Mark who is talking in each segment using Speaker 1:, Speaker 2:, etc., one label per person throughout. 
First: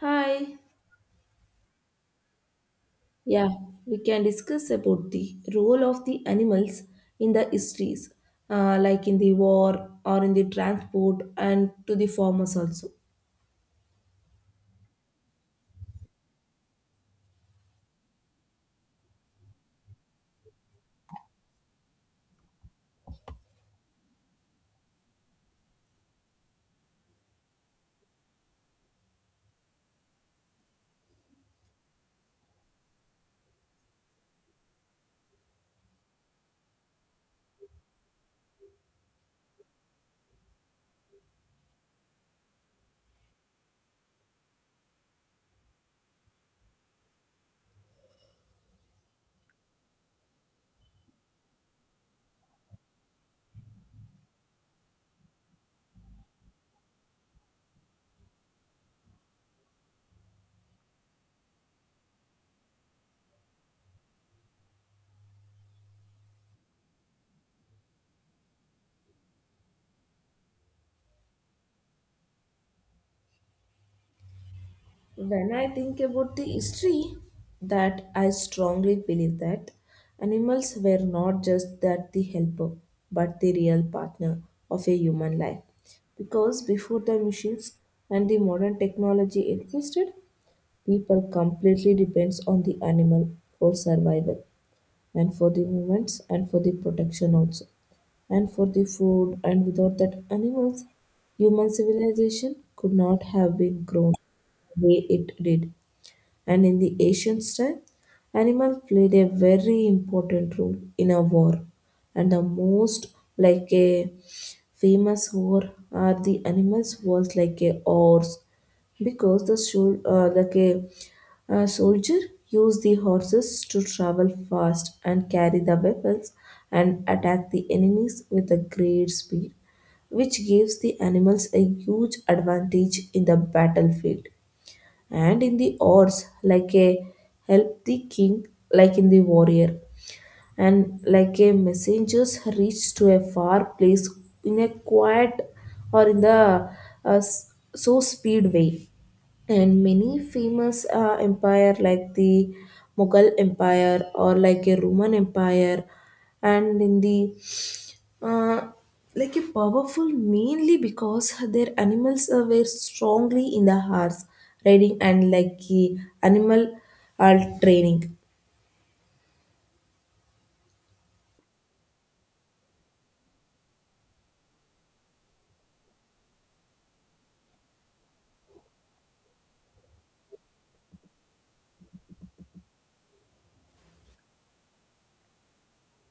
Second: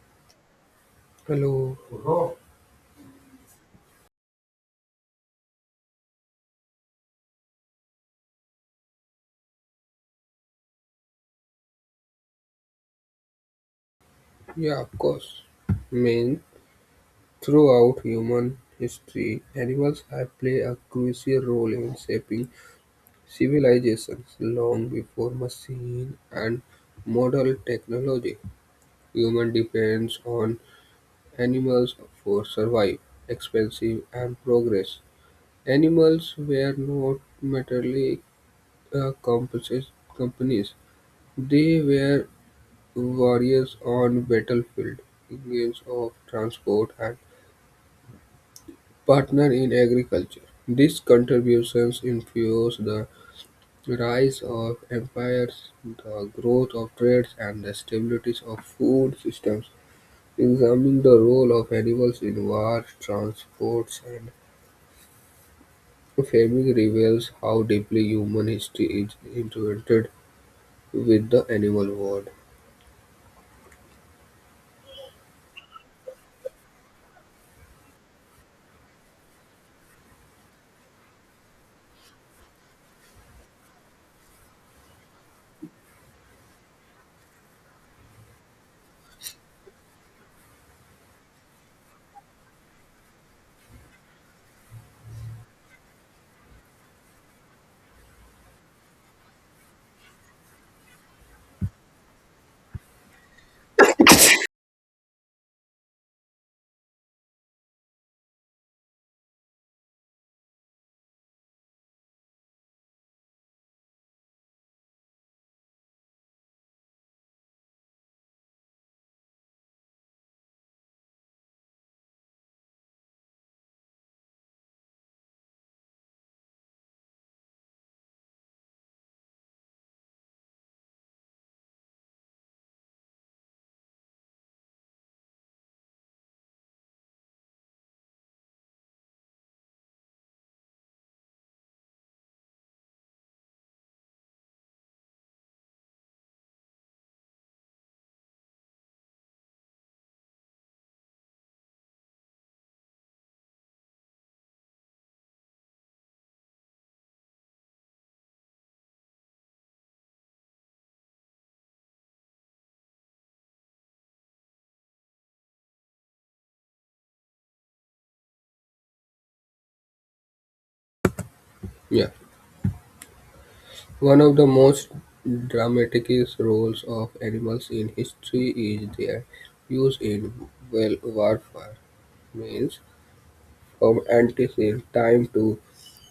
Speaker 1: Hi.
Speaker 2: Hello.
Speaker 1: Yeah, we can discuss about the role of the animals in the histories, like in the war or in the transport and to the farmers also.
Speaker 2: Yeah, of course. I mean, throughout human history, animals have played a crucial role in shaping civilizations long before machine and modern technology. Human depends on animals for survival, expansion, and progress. Animals were not materially uh, compos- companies; they were warriors on battlefield, agents of transport, and partner in agriculture. These contributions influence the rise of empires, the growth of trades, and the stability of food systems. Examining the role of animals in wars, transports, and famine reveals how deeply human history is intertwined with the animal world.
Speaker 1: When I think about the history, that I strongly believe that animals were not just that the helper, but the real partner of a human life. Because before the machines and the modern technology existed, people completely depends on the animal for survival and for the movements and for the protection also and for the food. And without that animals human civilization could not have been grown the way it did. And in the ancient time animals played a very important role in a war, and the most like a famous war are the animals was like a horse, because the should like a soldier used the horses to travel fast and carry the weapons and attack the enemies with a great speed, which gives the animals a huge advantage in the battlefield. And in the odds, like a help the king, like in the warrior and like a messengers reached to a far place in a quiet or in the so speed way. And many famous empire like the Mughal empire or like a Roman empire, and in the uh, like a powerful mainly because their animals were strongly in the horse riding and like the animal training.
Speaker 2: Yeah. One of the most dramatic roles of animals in history is their use in well warfare. Means from ancient time to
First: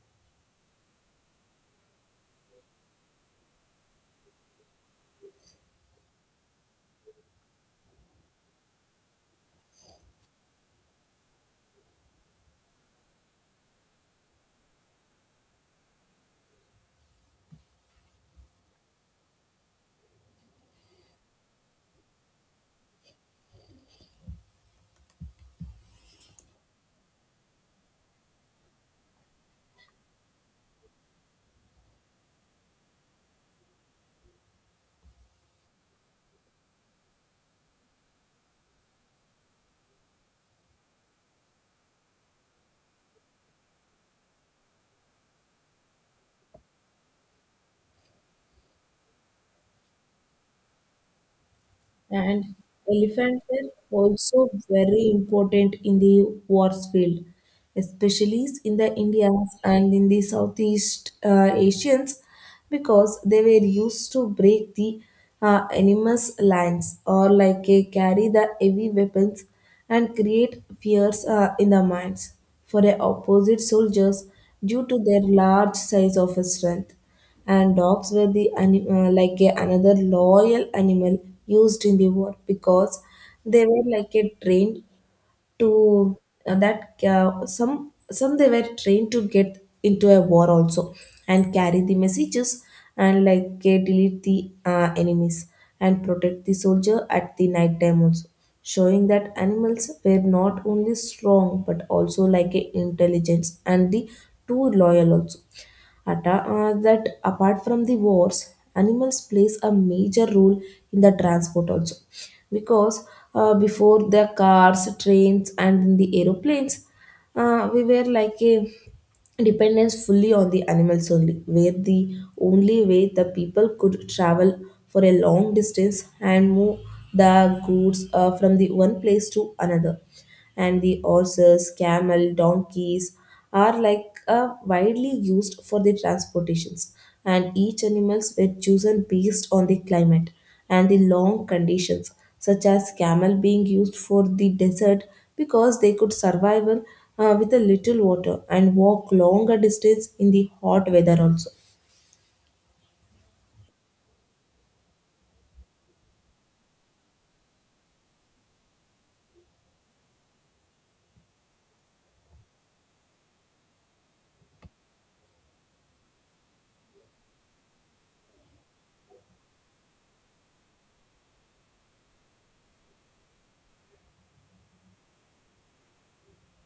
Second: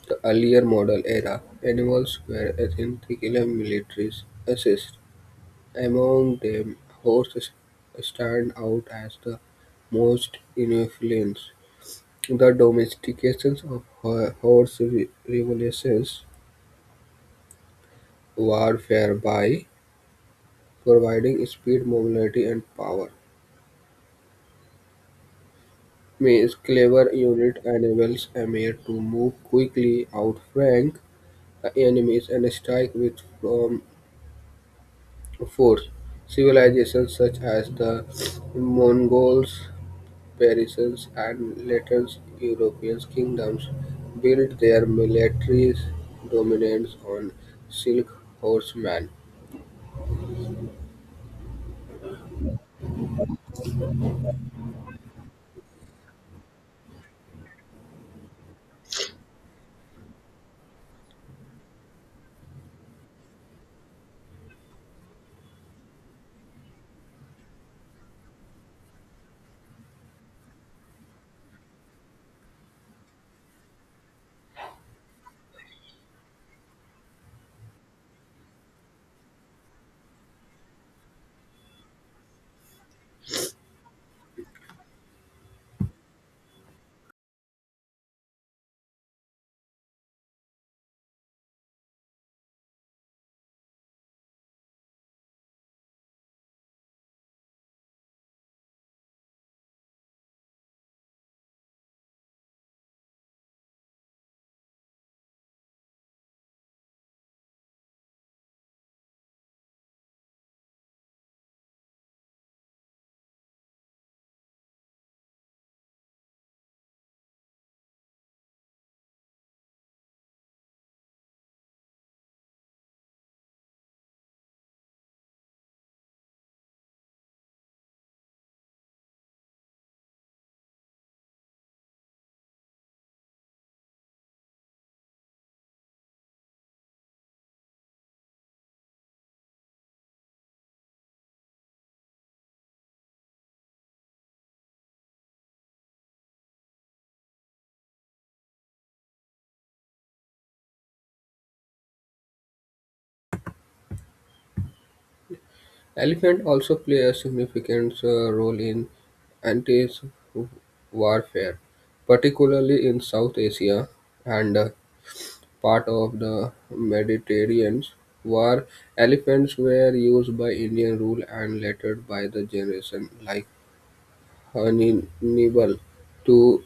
Speaker 2: the earlier modern era, animals were essential military assets. Among them, horses stand out as the most influential. The domestication of horse revolutions warfare by providing speed, mobility, and power means clever unit enables a mare to move quickly, outflank the enemies, and strike with um, force. Civilizations such as the Mongols, Persians, and later European kingdoms built their military dominance on silk horsemen.
Speaker 1: And elephants were also very important in the wars field, especially in the Indians and in the Southeast Asians, because they were used to break the enemy's lines or like carry the heavy weapons and create fears in the minds for the opposite soldiers due to their large size of strength. And dogs were the like a, another loyal animal used in the war, because they were like a trained to that some they were trained to get into a war also and carry the messages and like delete the enemies and protect the soldier at the night time also, showing that animals were not only strong but also like a intelligence and the too loyal also. That apart from the wars, animals plays a major role in the transport also, because before the cars, trains, and in the aeroplanes, we were like a dependence fully on the animals only, where the only way the people could travel for a long distance and move the goods from the one place to another. And the horses, camel, donkeys, are like widely used for the transportations. And each animals were chosen based on the climate and the long conditions, such as camel being used for the desert, because they could survive with a little water and walk longer distance in the hot weather also.
Speaker 2: Elephants also play a significant role in anti-warfare, particularly in South Asia and part of the Mediterranean. War elephants were used by Indian rule and later by the generation like Hannibal to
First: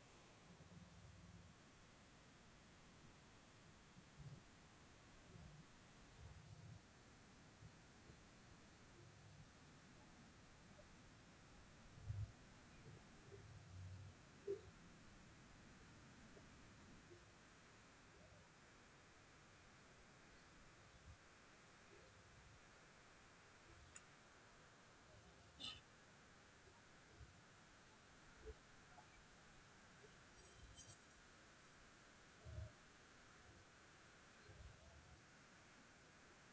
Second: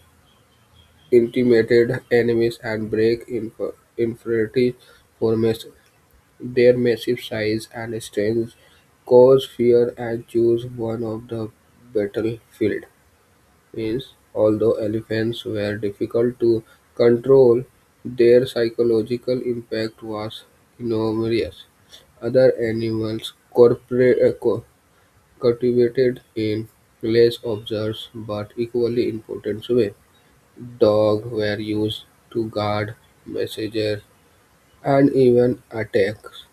Speaker 2: intimidate enemies and break infantry formations. Their massive size and strength caused fear and chose one of the battlefield. Means, although elephants were difficult to control, their psychological impact was enormous. Other animals cultivated in less observed but equally important way. Dogs were used to guard messengers and even attacks.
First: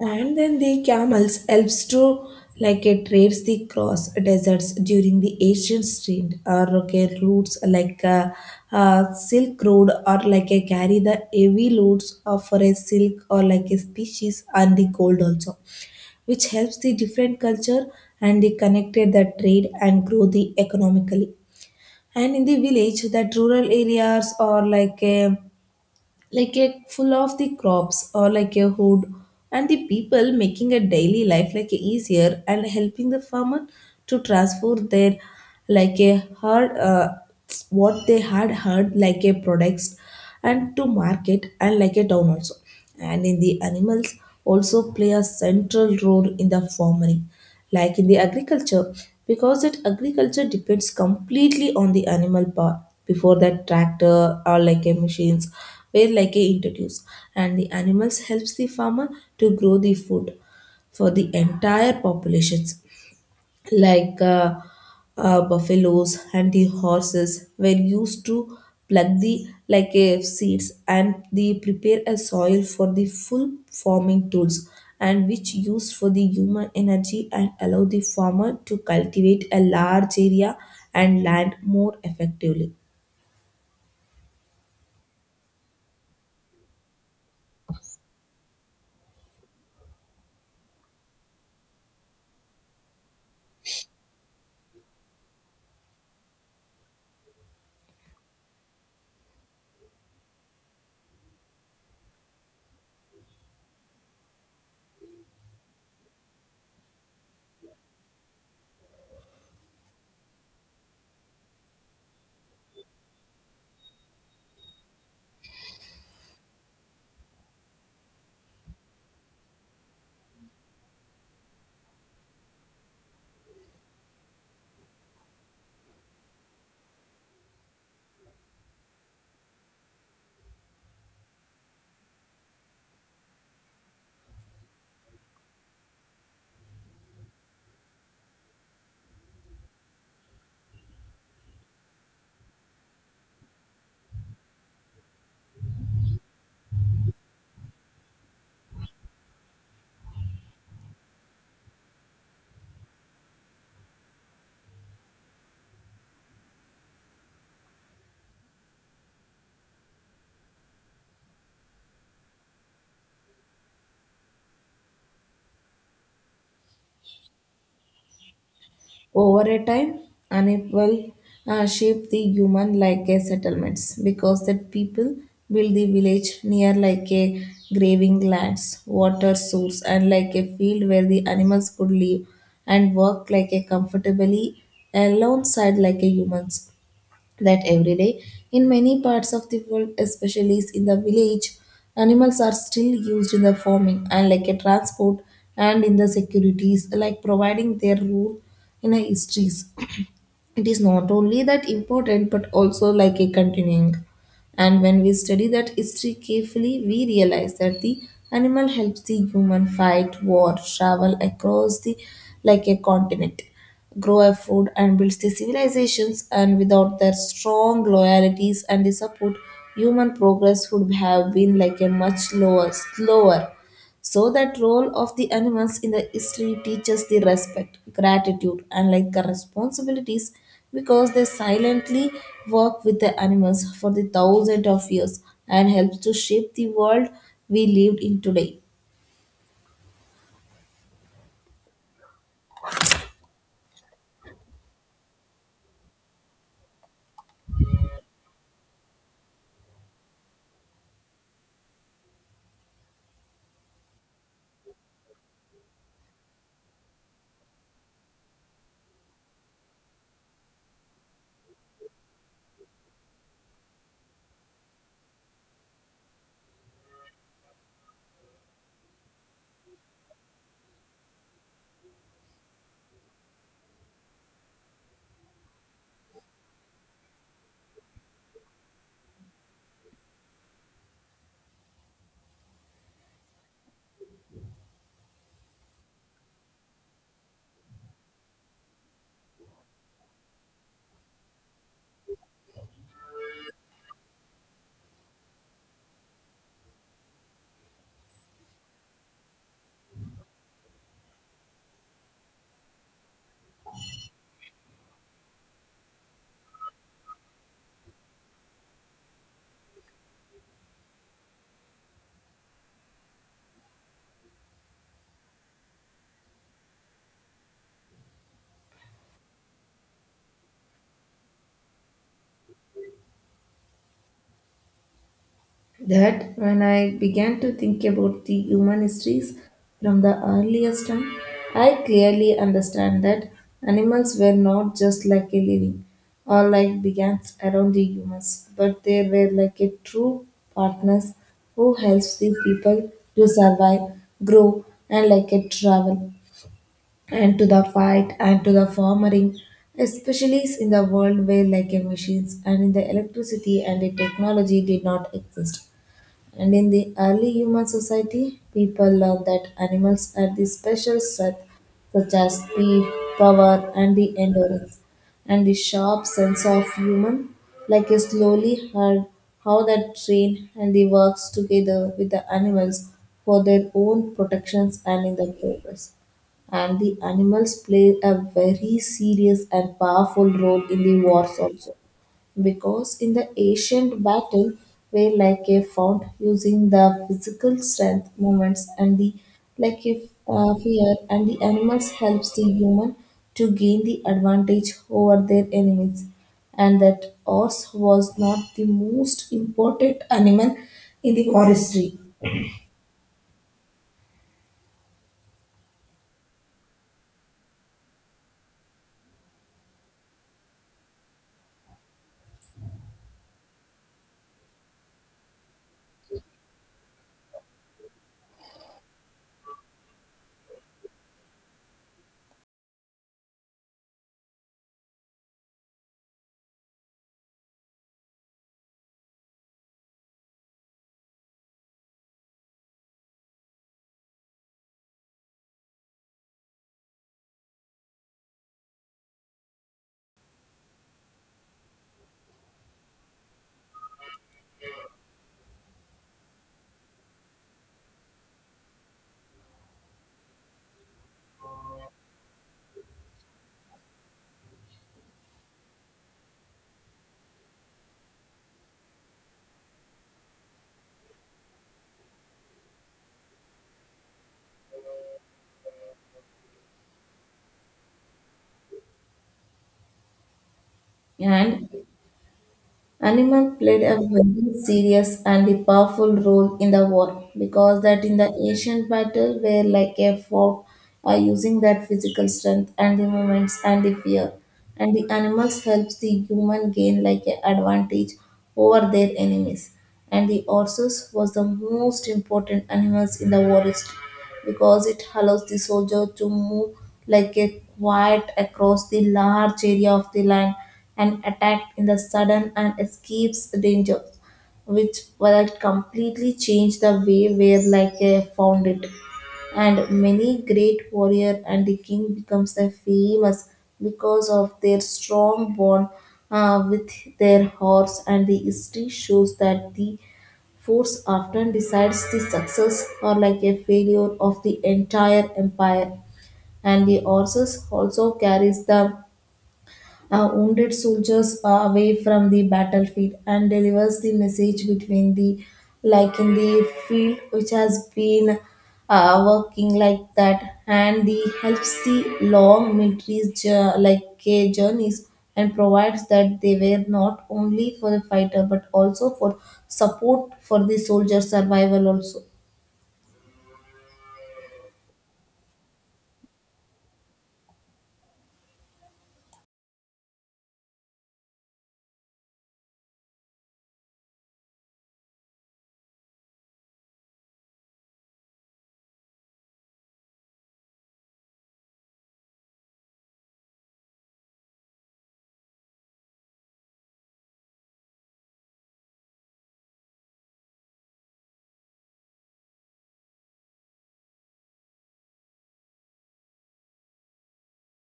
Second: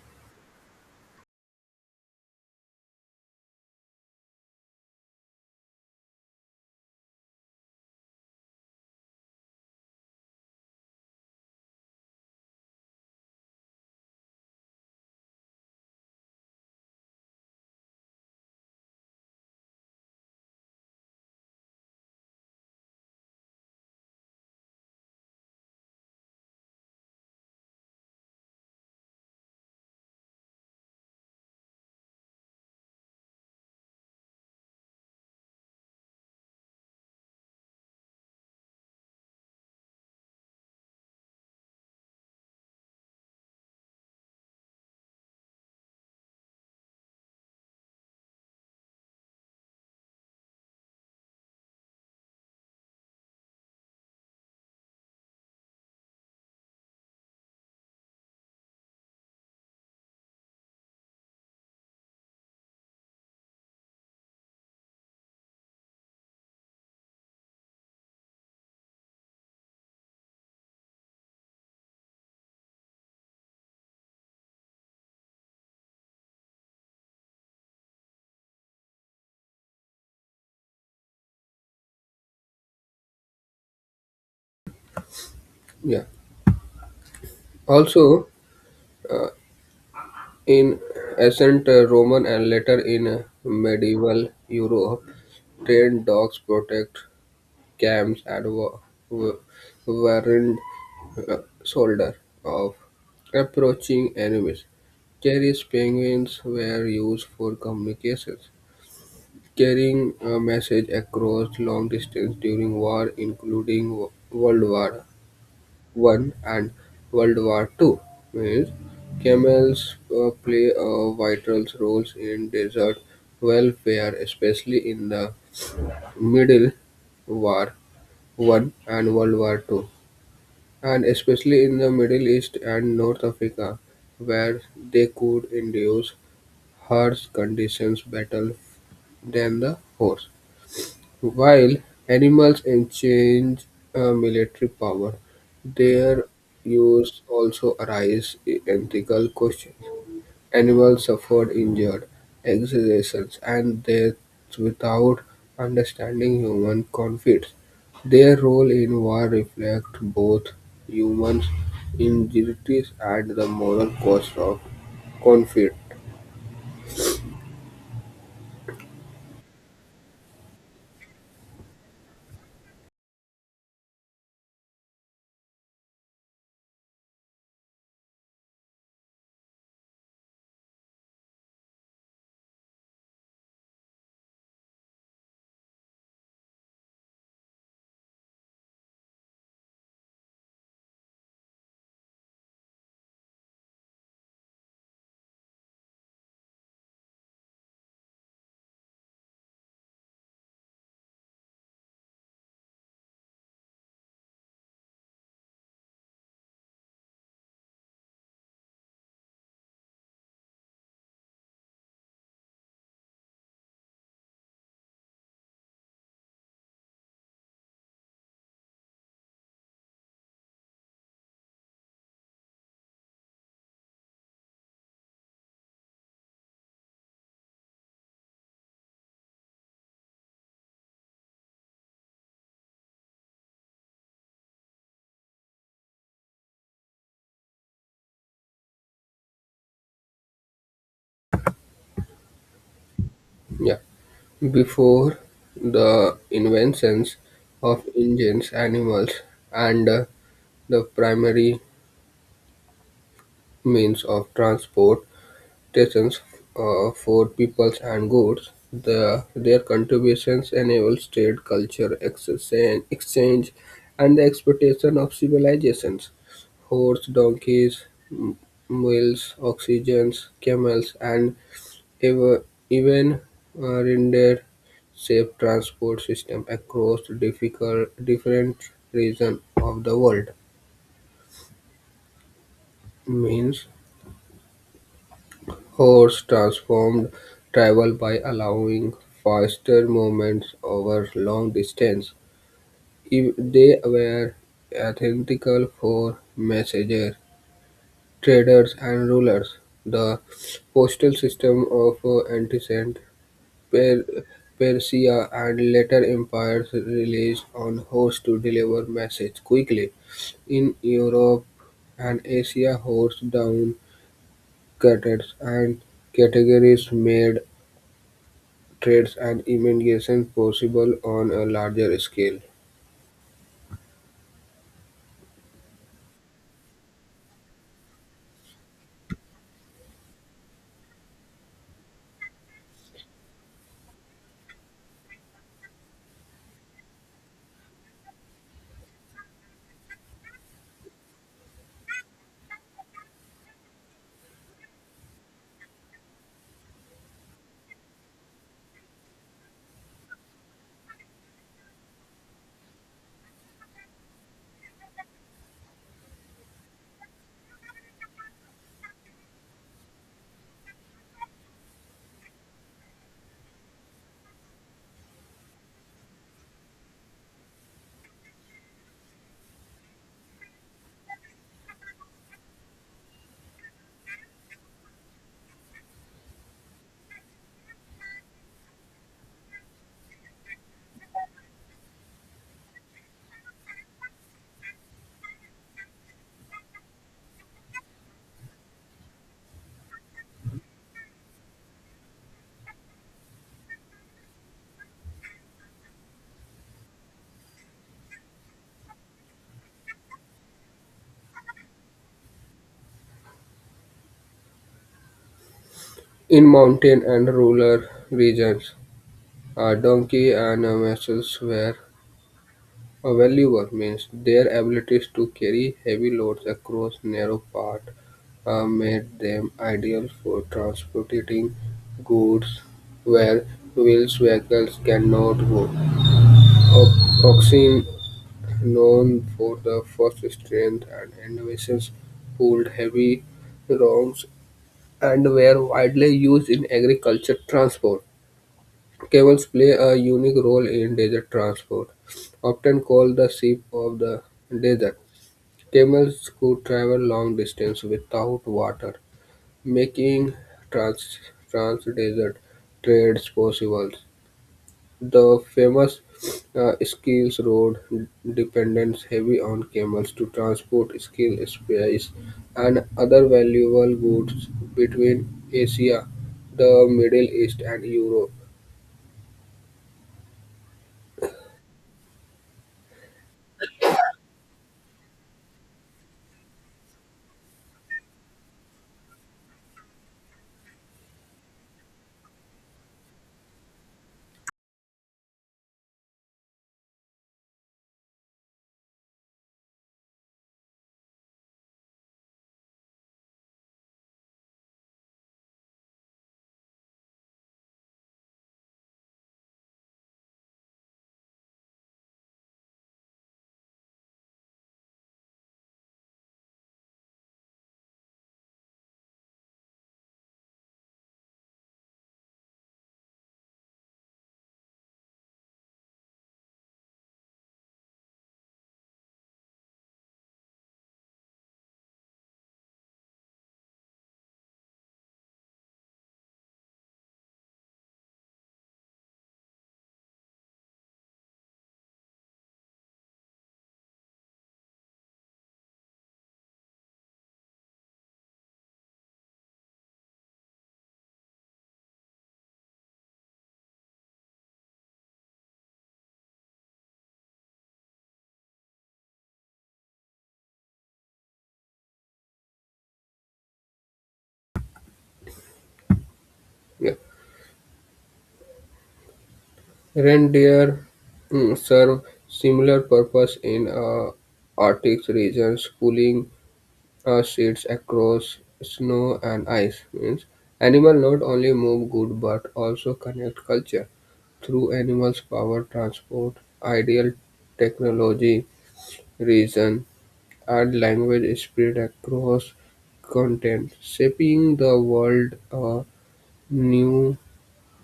Speaker 1: And then the camels helps to like it trades the cross deserts during the ancient trade or okay routes like silk road, or like a carry the heavy loads of for a silk or like a species and the gold also, which helps the different culture, and they connected the trade and grow the economically. And in the village that rural areas or like a full of the crops or like a hood, and the people making a daily life like a easier and helping the farmer to transfer their like a hard what they had heard like a products and to market and like a town also. And in the animals also play a central role in the farming, like in the agriculture, because that agriculture depends completely on the animal power before that tractor or like a machines were like a introduced. And the animals helps the farmer to grow the food for the entire populations, like buffaloes and the horses were used to pluck the like seeds and they prepare a soil for the full farming tools, and which used for the human energy and allow the farmer to cultivate a large area and land more effectively.
Speaker 2: Yeah. Also, uh, in ancient Roman and later in medieval Europe, trained dogs protect camps and wa- warned uh, soldiers of approaching enemies. Carriers penguins were used for communications, carrying a message across long distance during war, including World War I and World War Two. Means camels play a vital roles in desert welfare, especially in the Middle War One and World War Two, and especially in the Middle East and North Africa, where they could induce harsh conditions better than the horse. While animals exchange military power, their use also arises ethical questions. Animals suffered injured, executions, and deaths without understanding human conflicts. Their role in war reflects both humans' injustice and the moral cost of conflict.
Speaker 1: Over a time, unequal shape the human like a settlements, because that people build the village near like a graving lands, water source, and like a field where the animals could live and work like a comfortably alongside like a humans. That every day in many parts of the world, especially in the village, animals are still used in the farming and like a transport and in the securities, like providing their role in the histories. It is not only that important but also like a continuing. And when we study that history carefully we realize that the animal helps the human fight war travel across the like a continent grow a food and builds the civilizations, and without their strong loyalties and the support, human progress would have been like a much lower slower. So that role of the animals in the history teaches the respect, gratitude, and like the responsibilities, because they silently work with the animals for the thousands of years and helps to shape the world we lived in today.
Speaker 2: Yeah. Before the inventions of engines, animals, and the primary means of transportation for peoples and goods, their contributions enabled trade, culture, exchange, and the exploitation of civilizations. Horse, donkeys, m- mules, oxygens, camels, and Ev- Even rendered safe transport system across difficult, different regions of the world. Means horse transformed travel by allowing faster movements over long distance. If they were identical for messengers, traders, and rulers. The postal system of ancient Per- Persia and later empires relied on horse to deliver messages quickly. In Europe and Asia, horse down cutters and categories made trades and immigration possible on a larger scale.
Speaker 1: That when I began to think about the human histories from the earliest time, I clearly understand that animals were not just like a living or like brigands around the humans, but they were like a true partners who helps the people to survive, grow, and like a travel and to the fight and to the farming, especially in the world where like a machines and in the electricity and the technology did not exist. And in the early human society, people learned that animals had the special strength such as speed, power, and the endurance, and the sharp sense of human, like a slowly heard how that train and the works together with the animals for their own protections and in the progress. And the animals play a very serious and powerful role in the wars also, because in the ancient battle were like a fought using the physical strength movements and the like if fear, and the animals helps the human to gain the advantage over their enemies. And that horse was not the most important animal in the forestry.
Speaker 2: In mountain and rural regions, a donkey and a mules were a valuer means their abilities to carry heavy loads across narrow paths made them ideal for transporting goods where wheeled vehicles cannot go. Oxen, known for their fast strength and innovations, pulled heavy logs and were widely used in agriculture transport. Camels play a unique role in desert transport, often called the sheep of the desert. Camels could travel long distance without water, making trans- trans-desert trades possible. The famous Schiels Road depends heavily on camels to transport skills, spices, and other valuable goods between Asia, the Middle East, and Europe.
Speaker 1: And animal played a very serious and a powerful role in the war, because that in the ancient battle were like a fort are using that physical strength and the movements and the fear, and the animals helps the human gain like an advantage over their enemies. And the horses was the most important animals in the war history, because it allows the soldier to move like a quiet across the large area of the land and attacked in the sudden and escapes danger, which will completely change the way where like found it. And many great warrior and the king becomes a famous because of their strong bond with their horse, and the history shows that the force often decides the success or like a failure of the entire empire. And the horses also carries the wounded soldiers away from the battlefield and delivers the message between the like in the field which has been working like that, and the helps the long military like journeys, and provides that they were not only for the fighter but also for support for the soldier survival also.
Speaker 2: Reindeer serve similar purpose in Arctic regions, pulling sheets across snow and ice means animal not only move good but also connect culture through animals power transport ideal technology reason and language spread across content shaping the world new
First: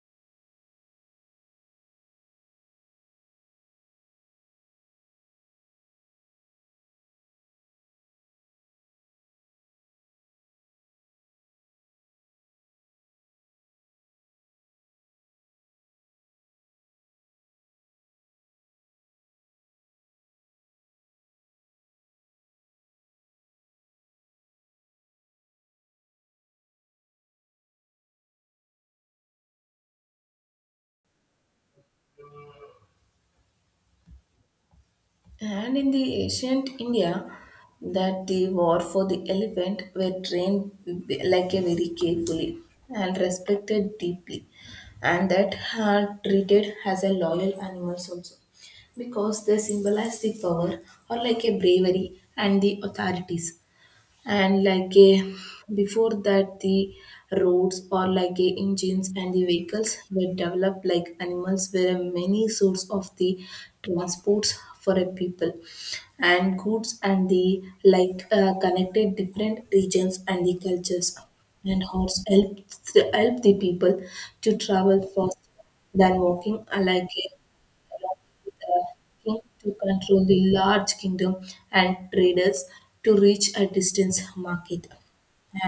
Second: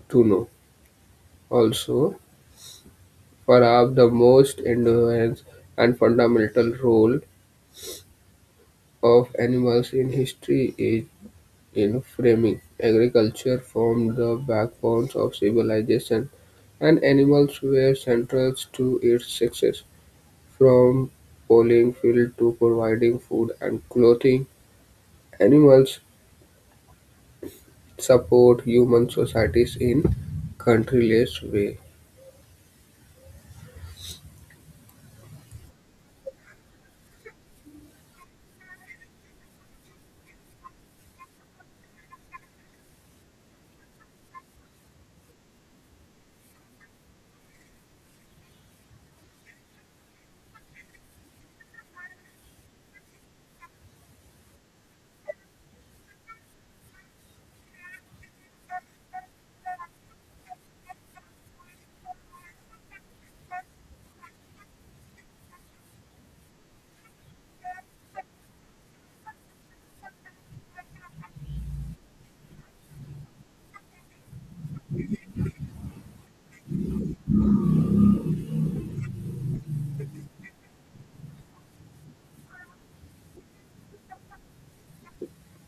Speaker 2: to know also perhaps the most endurance and fundamental role of animals in history is in framing. Agriculture formed the backbone of civilization, and animals were central to its success. From polling fields to providing food and clothing, animals support human societies in countless ways.
Speaker 1: And in the ancient India, that the war for the elephant were trained like a very carefully and respected deeply, and that are treated as a loyal animals also, because they symbolize the power or like a bravery and the authorities. And like a before that the roads or like a engines and the vehicles were developed, like animals were a many source of the transports for a people and goods, and the like connected different regions and the cultures. And horse help the people to travel faster than walking like a along with a king to control the large kingdom and traders to reach a distant market.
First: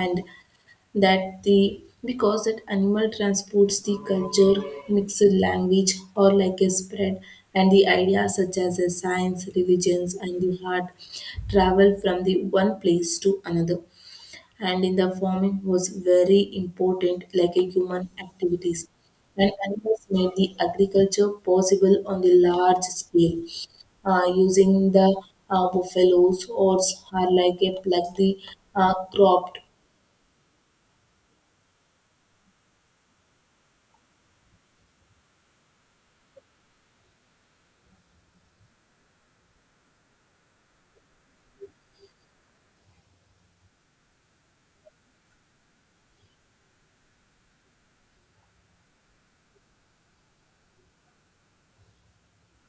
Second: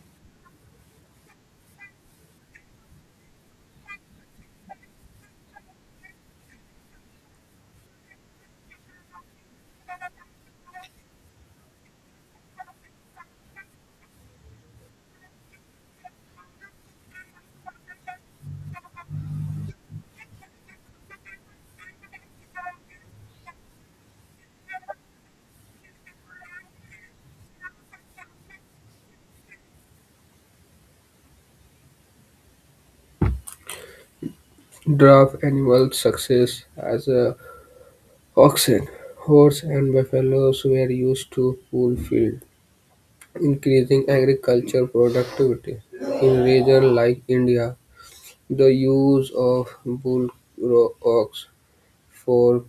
Speaker 1: And that the because that animal transports the culture mixed language or like a spread and the ideas such as a science religions and the art travel from the one place to another. And in the farming was very important like a human activities, and animals made the agriculture possible on the large scale using the buffaloes oats are like a plug the cropped.
Speaker 2: Draft animal success as a oxen, horse, and buffaloes were used to pull field, increasing agriculture productivity. In regions like India, the use of bull ox for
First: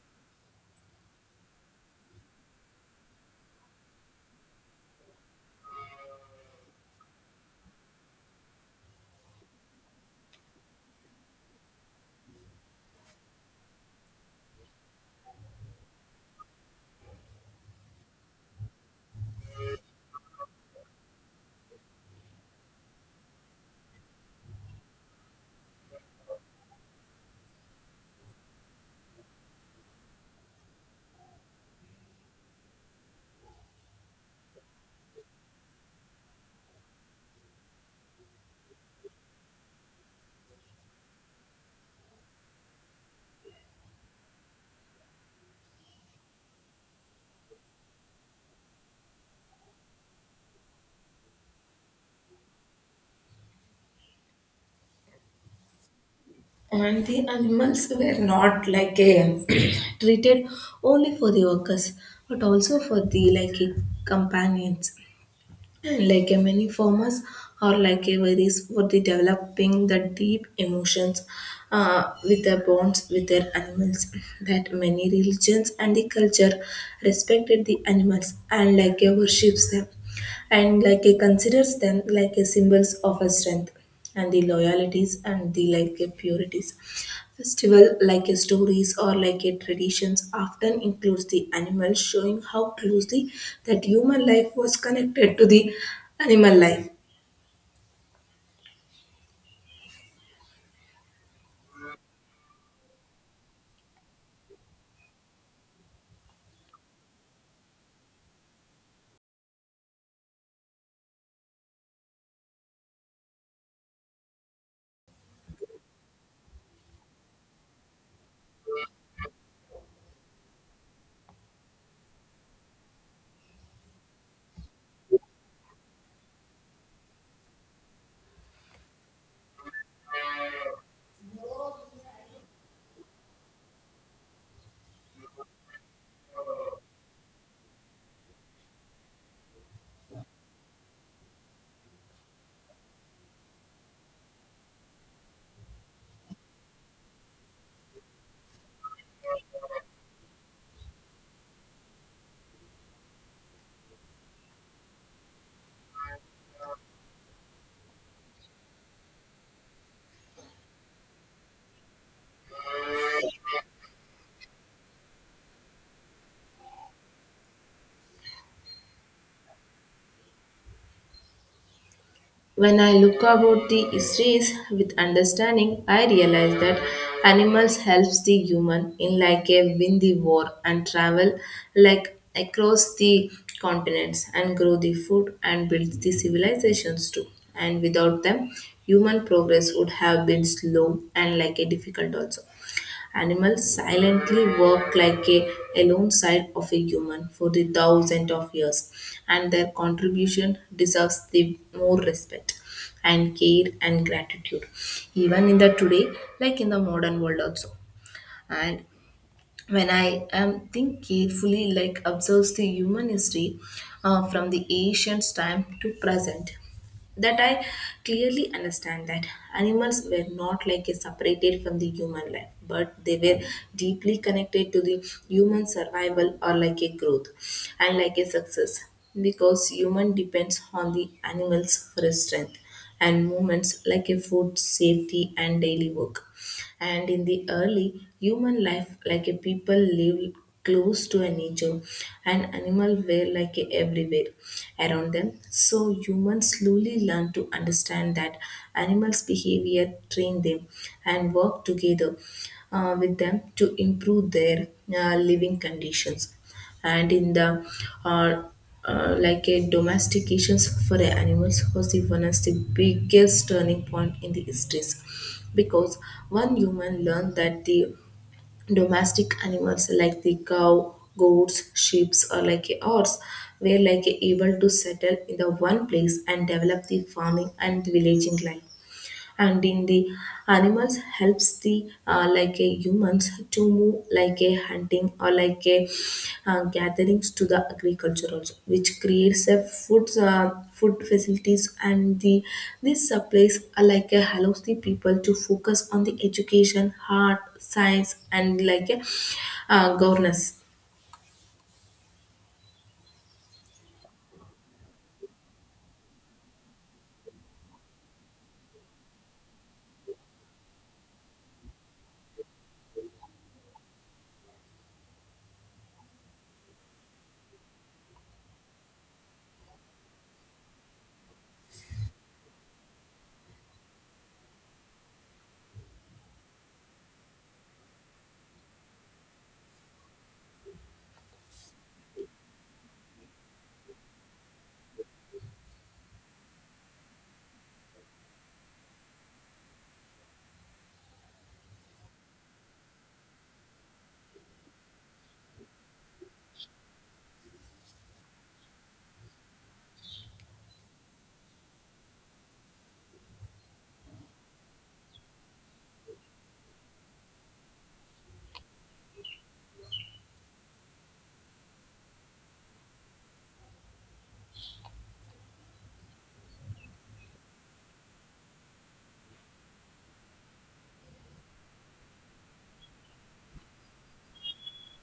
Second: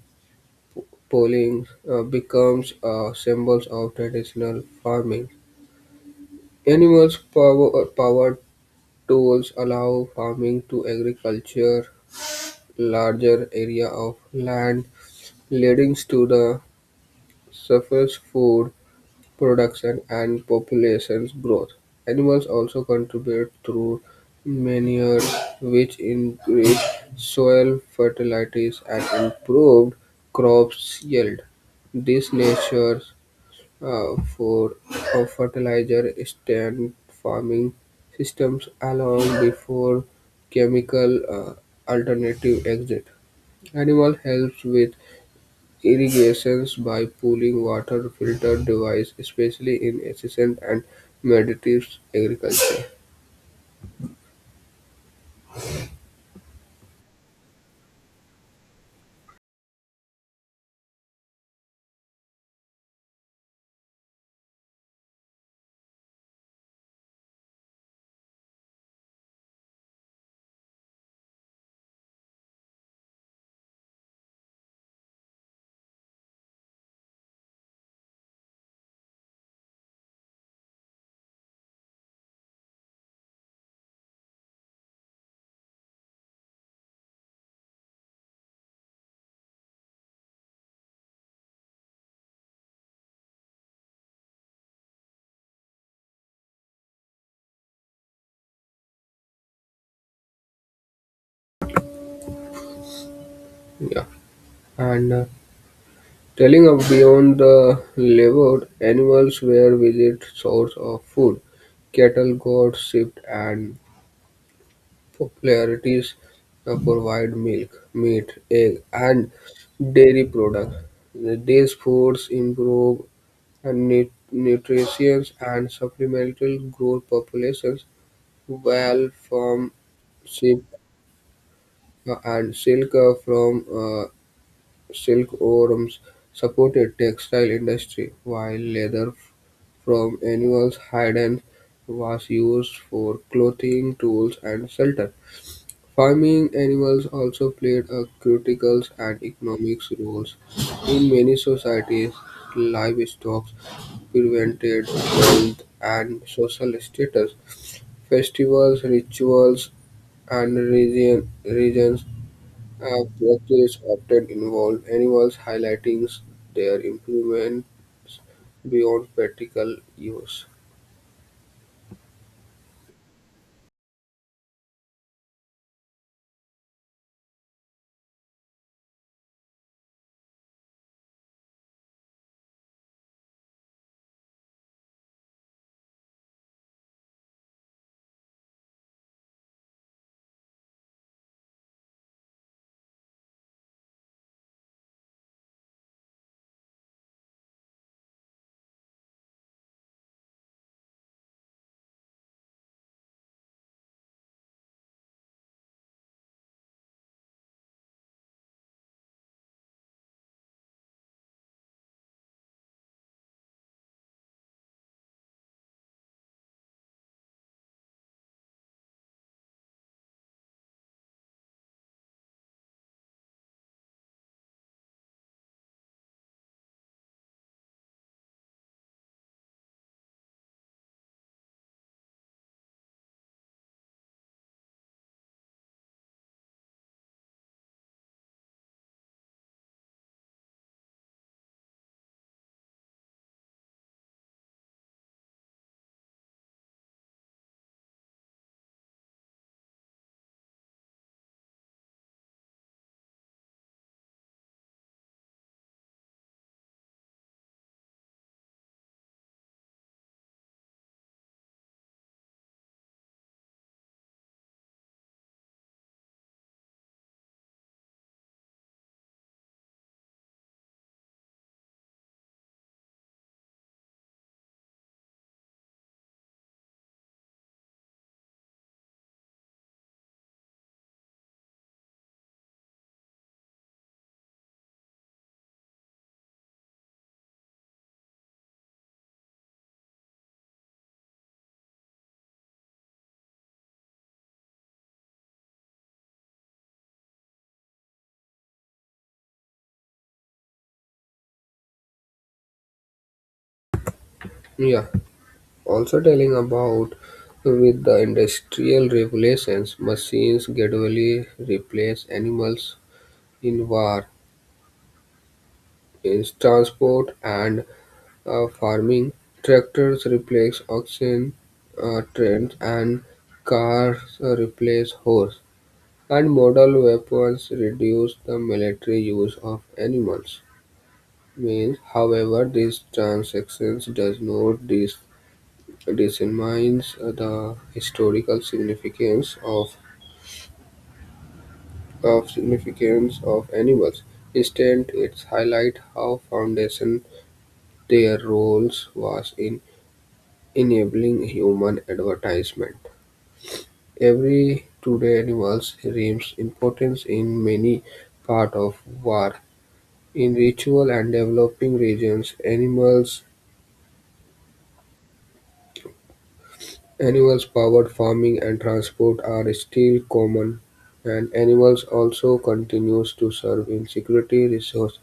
Speaker 2: ploughing becomes a symbol of traditional farming. Animals powered tools allow farming to agriculture larger area of land, leading to the surface food production and population growth. Animals also contribute through manure, which increase soil fertilities and improved crops yield. This nature for a fertilizer stand farming systems along before chemical alternative exit. Animal helps with irrigations by pooling water filter device, especially in adjacent and meditative agriculture.
Speaker 1: And the animals were not like a treated only for the workers but also for the like a companions. And like a many farmers or like a varies for the developing the deep emotions with their bonds with their animals, that many religions and the culture respected the animals and like a worships them and like a considers them like a symbols of a strength and the loyalties and the like a purities. Festival like a stories or like a traditions often includes the animals Showing how closely that human life was connected to the animal life.
Speaker 2: Yeah. And telling of beyond the levered, animals were visit source of food. Cattle, goats, sheep, and popularities provide milk, meat, egg, and dairy products. These foods improve and nutrition and supplemental growth populations. Wool from sheep and silk from silkworms supported textile industry, while leather from animals' hides was used for clothing, tools, and shelter. Farming animals also played a critical and economic roles in many societies. Livestock prevented wealth and social status. Festivals, rituals, and regions have practices often involve animals, highlighting their improvements beyond practical use.
Speaker 1: When I look about the histories with understanding, I realize that animals helps the human in like a win the war and travel like across the continents and grow the food and build the civilizations too. And without them, human progress would have been slow and like a difficult also. Animals silently work like a alone side of a human for the thousands of years, and their contribution deserves the more respect and care and gratitude, even in the today, like in the modern world also. And when I think carefully, like observes the human history from the ancient time to present, that I clearly understand that animals were not like a separated from the human life, but they were deeply connected to the human survival or like a growth and like a success, because human depends on the animals for strength and movements like a food safety and daily work. And in the early human life, like a people lived close to a nature and animal were like a everywhere around them, so humans slowly learn to understand that animals behavior, train them, and work together with them to improve their living conditions. And in the uh, like a domestications for the animals was the one as the biggest turning point in the histories, because one human learned that the domestic animals like the cow goats sheep or like a horse were like able to settle in the one place and develop the farming and villaging life. And in the animals helps the like a humans to move like a hunting or like a gatherings to the agriculture also, which creates a food facilities, and the this supplies are like a allows the people to focus on the education art science and like a governance.
Speaker 2: Yeah, also telling about with the industrial revolutions, machines gradually replace animals in war, in transport, and farming, tractors replace oxen trains and cars replace horse, and modern weapons reduce the military use of animals. Means, however, these transactions does not dismines the historical significance of significance of animals. Instead, it highlight how foundation their roles was in enabling human advertisement. Every today animals remains important in many parts of war. In ritual and developing regions, animals-powered farming and transport are still common, and animals also continues to serve in security, resource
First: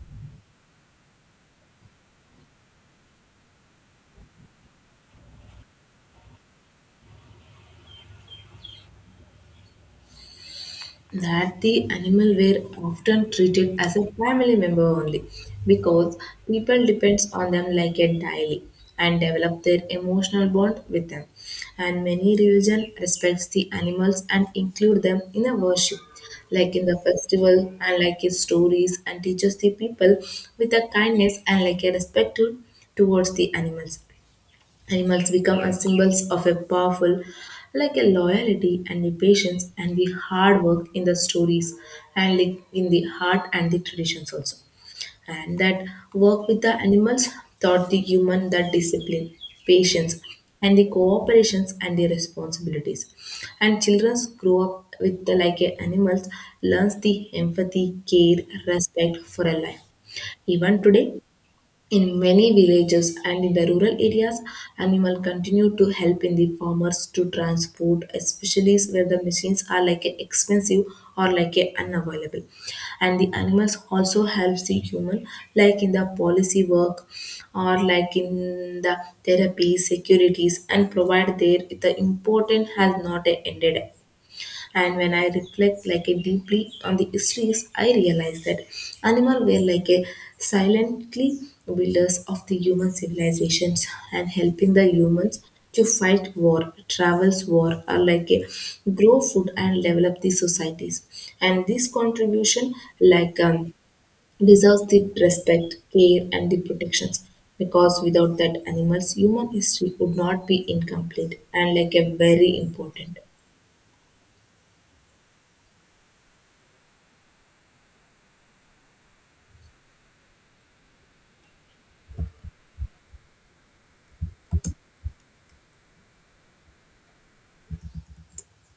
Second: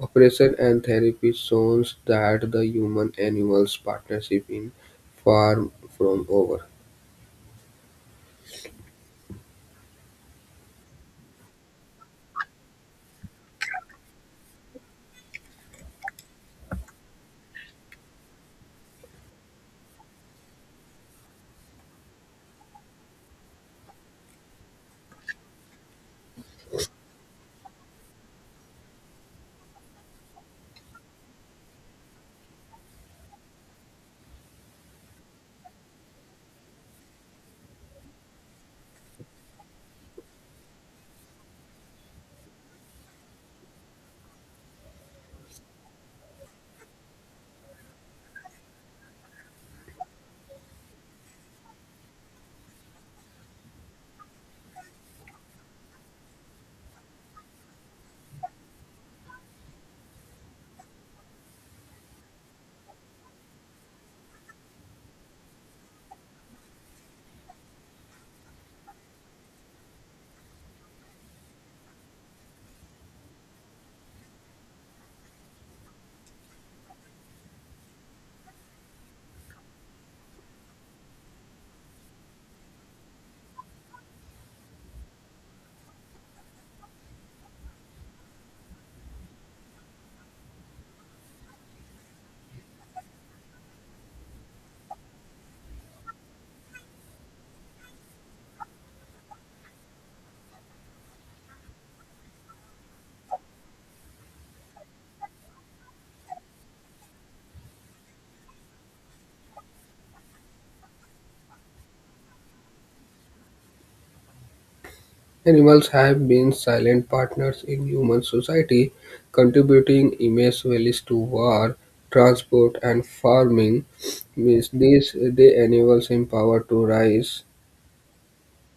Speaker 2: operation, and therapy zones that the human-animals partnership in far from over.
Speaker 1: That the animal were often treated as a family member only, because people depends on them like a daily and develop their emotional bond with them, and many religion respects the animals and include them in a worship like in the festival and like his stories, and teaches the people with a kindness and like a respect towards the animals. Animals become as symbols of a powerful, like a loyalty and the patience and the hard work in the stories and like in the heart and the traditions also. And that work with the animals taught the human that discipline, patience, and the cooperations and the responsibilities. And children grow up with the like a animals learns the empathy, care, respect for a life. Even today, in many villages and in the rural areas, animal continue to help in the farmers to transport, especially where the machines are like a expensive or like a unavailable. And the animals also helps the human, like in the policy work or like in the therapy, securities, and provide there the important has not ended. And when I reflect like a deeply on the histories, I realize that animals were like a silently builders of the human civilizations and helping the humans to fight war travels war or like a grow food and develop the societies, and this contribution like deserves the respect care and the protections, because without that animals human history would not be incomplete and like a very important.
Speaker 2: Animals have been silent partners in human society, contributing immense values to war, transport, and farming. Means these the animals empower to rise,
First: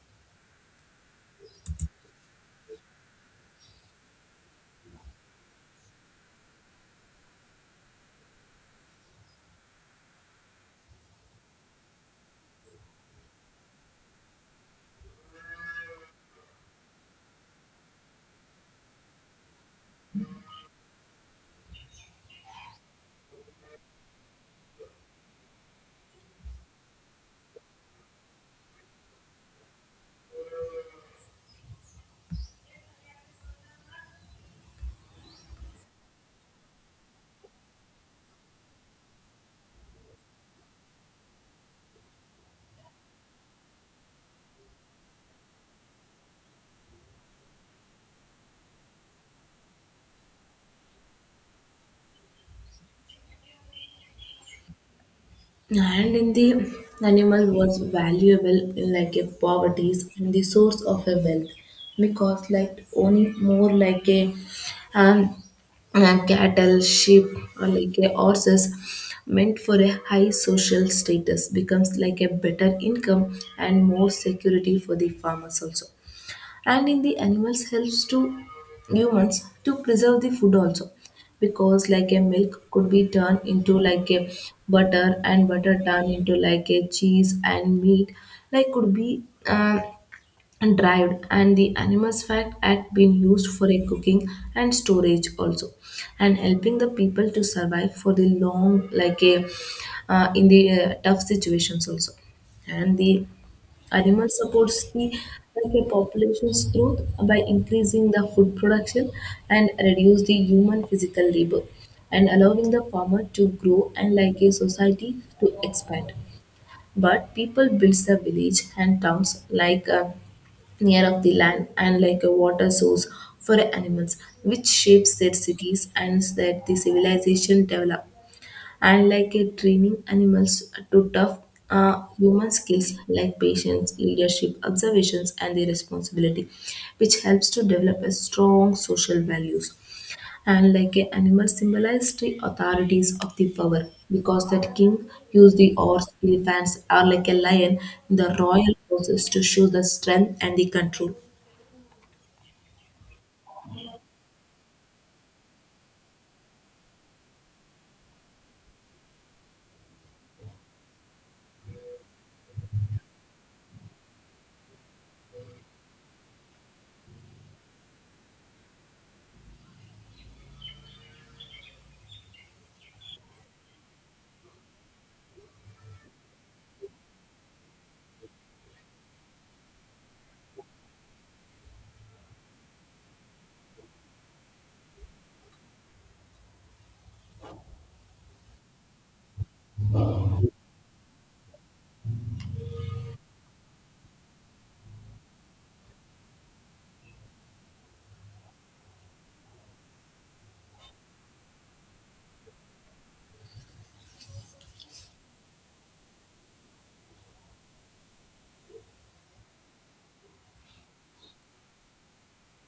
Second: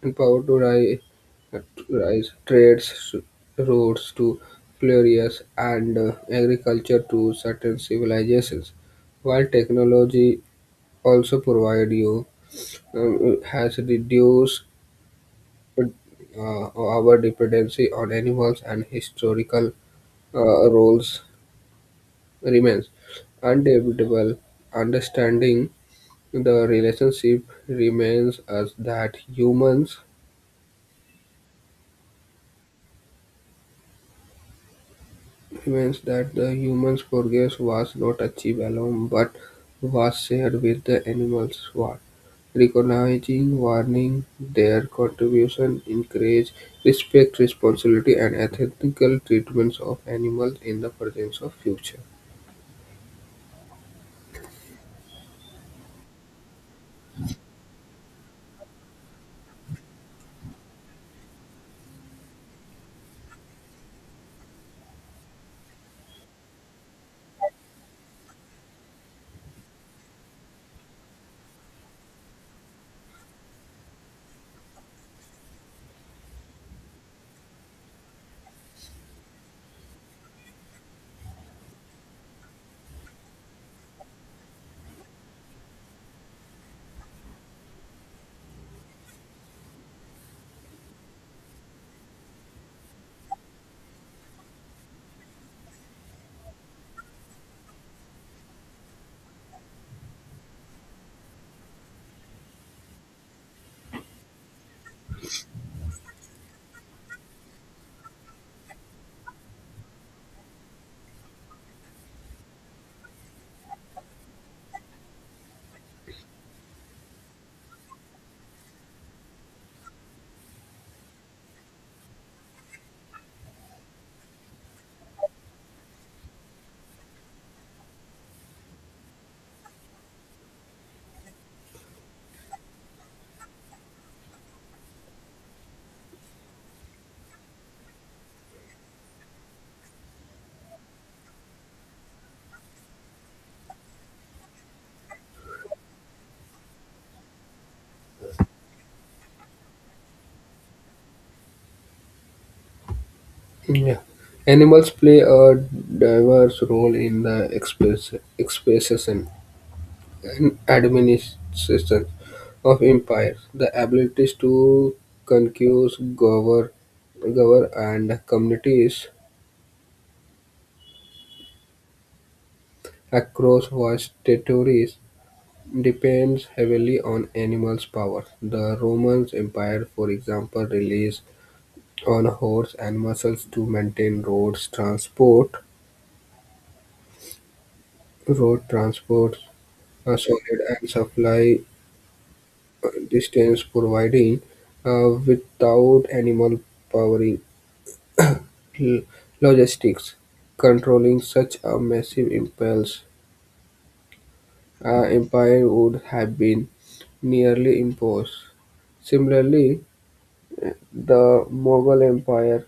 Speaker 2: empower to rise, rise trades roads to furious and agriculture to certain civilizations. While technology also provide you has reduced uh, our dependency on animals and historical roles remains undebatable. Understanding the relationship remains that the humans' progress was not achieved alone, but was shared with the animals. What recognizing, warning their contribution, encourage respect, responsibility, and ethical treatments of animals in the presence of future.
Speaker 1: And in the animal was valuable like a poverty and the source of a wealth, because like owning more like a um cattle, sheep or like a horses meant for a high social status becomes like a better income and more security for the farmers also. And in the animals helps to humans to preserve the food also, because like a milk could be turned into like a butter, and butter turned into like a cheese, and meat like could be um, dried, and the animals fat act been used for a cooking and storage also, and helping the people to survive for the long like a in the tough situations also. And the animal supports the like a population's growth by increasing the food production and reduce the human physical labor and allowing the farmer to grow and like a society to expand. But people builds the village and towns like near of the land and like a water source for animals, which shapes their cities and that the civilization develop. And like a training animals to tough human skills like patience, leadership, observations, and the responsibility, which helps to develop a strong social values. And like a animal symbolize the authorities of the power, because that king used the horse, elephants, or like a lion, in the royal horses to show the strength and the control.
Speaker 2: Yeah. Animals play a diverse role in the expression and administration of empires. The abilities to conquer, govern, govern and communities across vast territories depends heavily on animals' power. The Roman Empire, for example, relies on horse and muscles to maintain road transport solid and supply distance providing without animal powering l- logistics controlling such a massive impulse empire would have been nearly imposed similarly the Mughal empire.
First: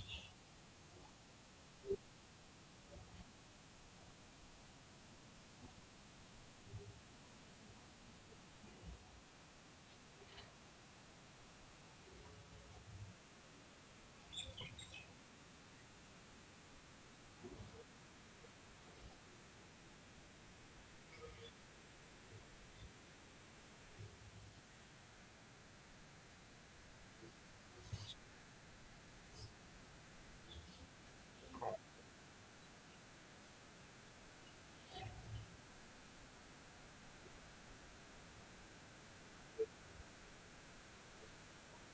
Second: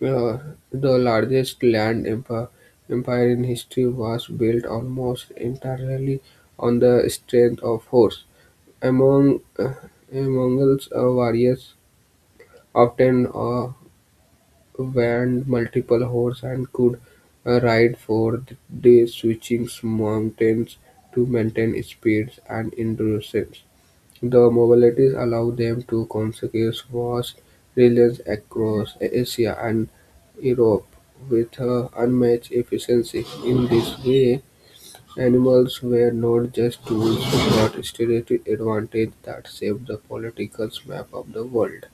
Speaker 2: Uh, the largest land empire in history was built almost entirely on the strength of horse. Among Mongols, warriors often went multiple horse and could ride for days, switching mountains to maintain speeds and endurance. The mobilities allow them to conseguir vast regions across Asia and Europe with unmatched efficiency. In this way, animals were not just tools but strategic advantage that shaped the political map of the world.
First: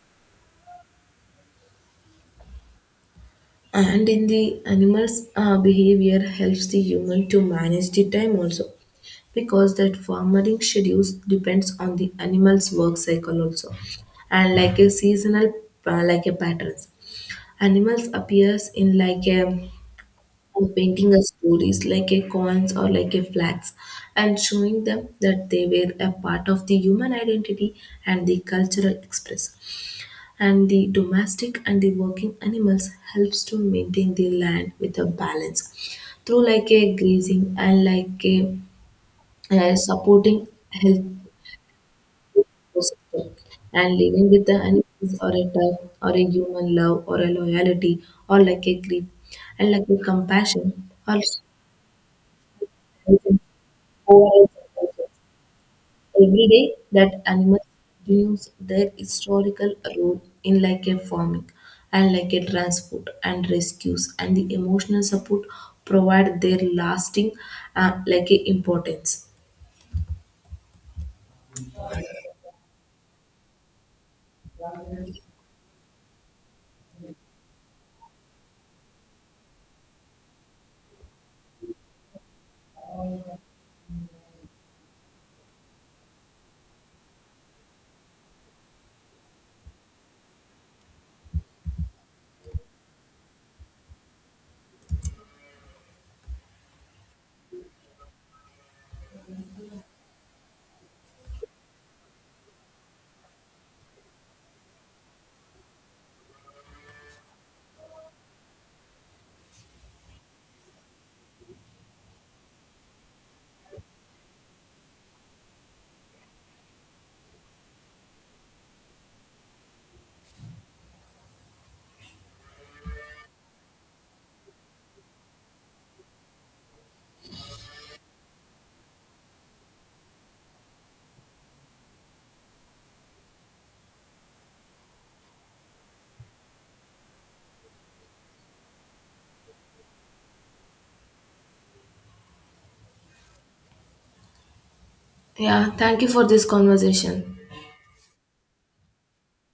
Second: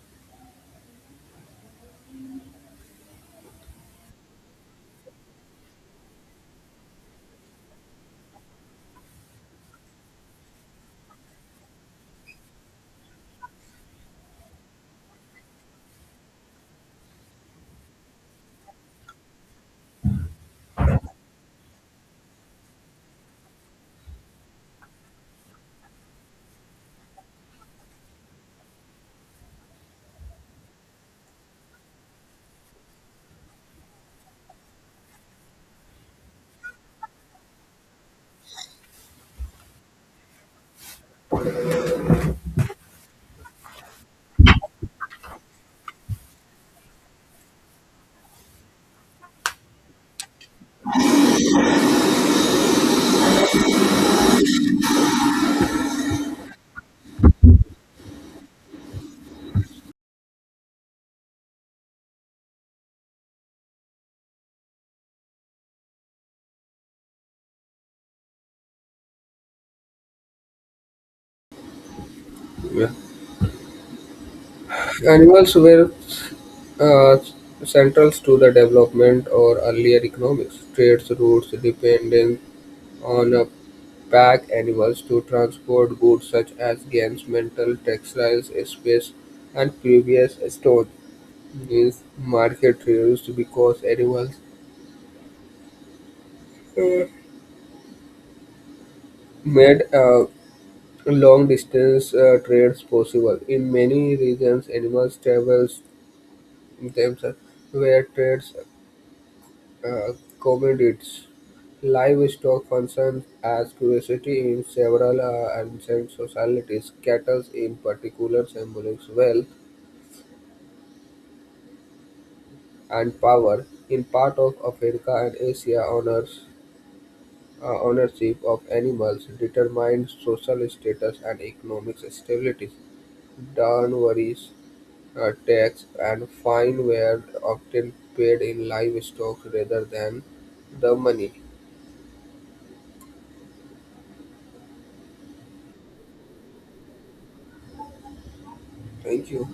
Speaker 1: And in the animal's behavior helps the human to manage the time also, because that farming schedules depends on the animal's work cycle also and like a seasonal like a patterns. Animals appears in like a painting of stories like a coins or like a flags, and showing them that they were a part of the human identity and the cultural expression. And the domestic and the working animals helps to maintain the land with a balance through like a grazing and like a, supporting health ecosystem. And living with the animals or a tough or a human love or a loyalty or like a grief and like a compassion or over a generation. Every day that animals use their historical role in like a farming and like a transport and rescues and the emotional support provide their lasting like a importance.
Speaker 2: Yeah. Animals were uh, central to the development or earlier economics. Trade routes depended on pack animals to transport goods such as guns, metal, textiles, spices, and previous stones. These market reduced because animals uh, made long distance trades possible. In many regions, animals travels themselves where trades uh, commodities. Livestock functions as curiosity in several ancient societies. Cattle, in particular, symbolize wealth and power in part of Africa and Asia honors ownership of animals determined social status and economic stability. Downwaries, tax, and fine were often paid in livestock rather than the money.
Speaker 1: Yeah, thank you for this conversation.
Speaker 2: Thank you.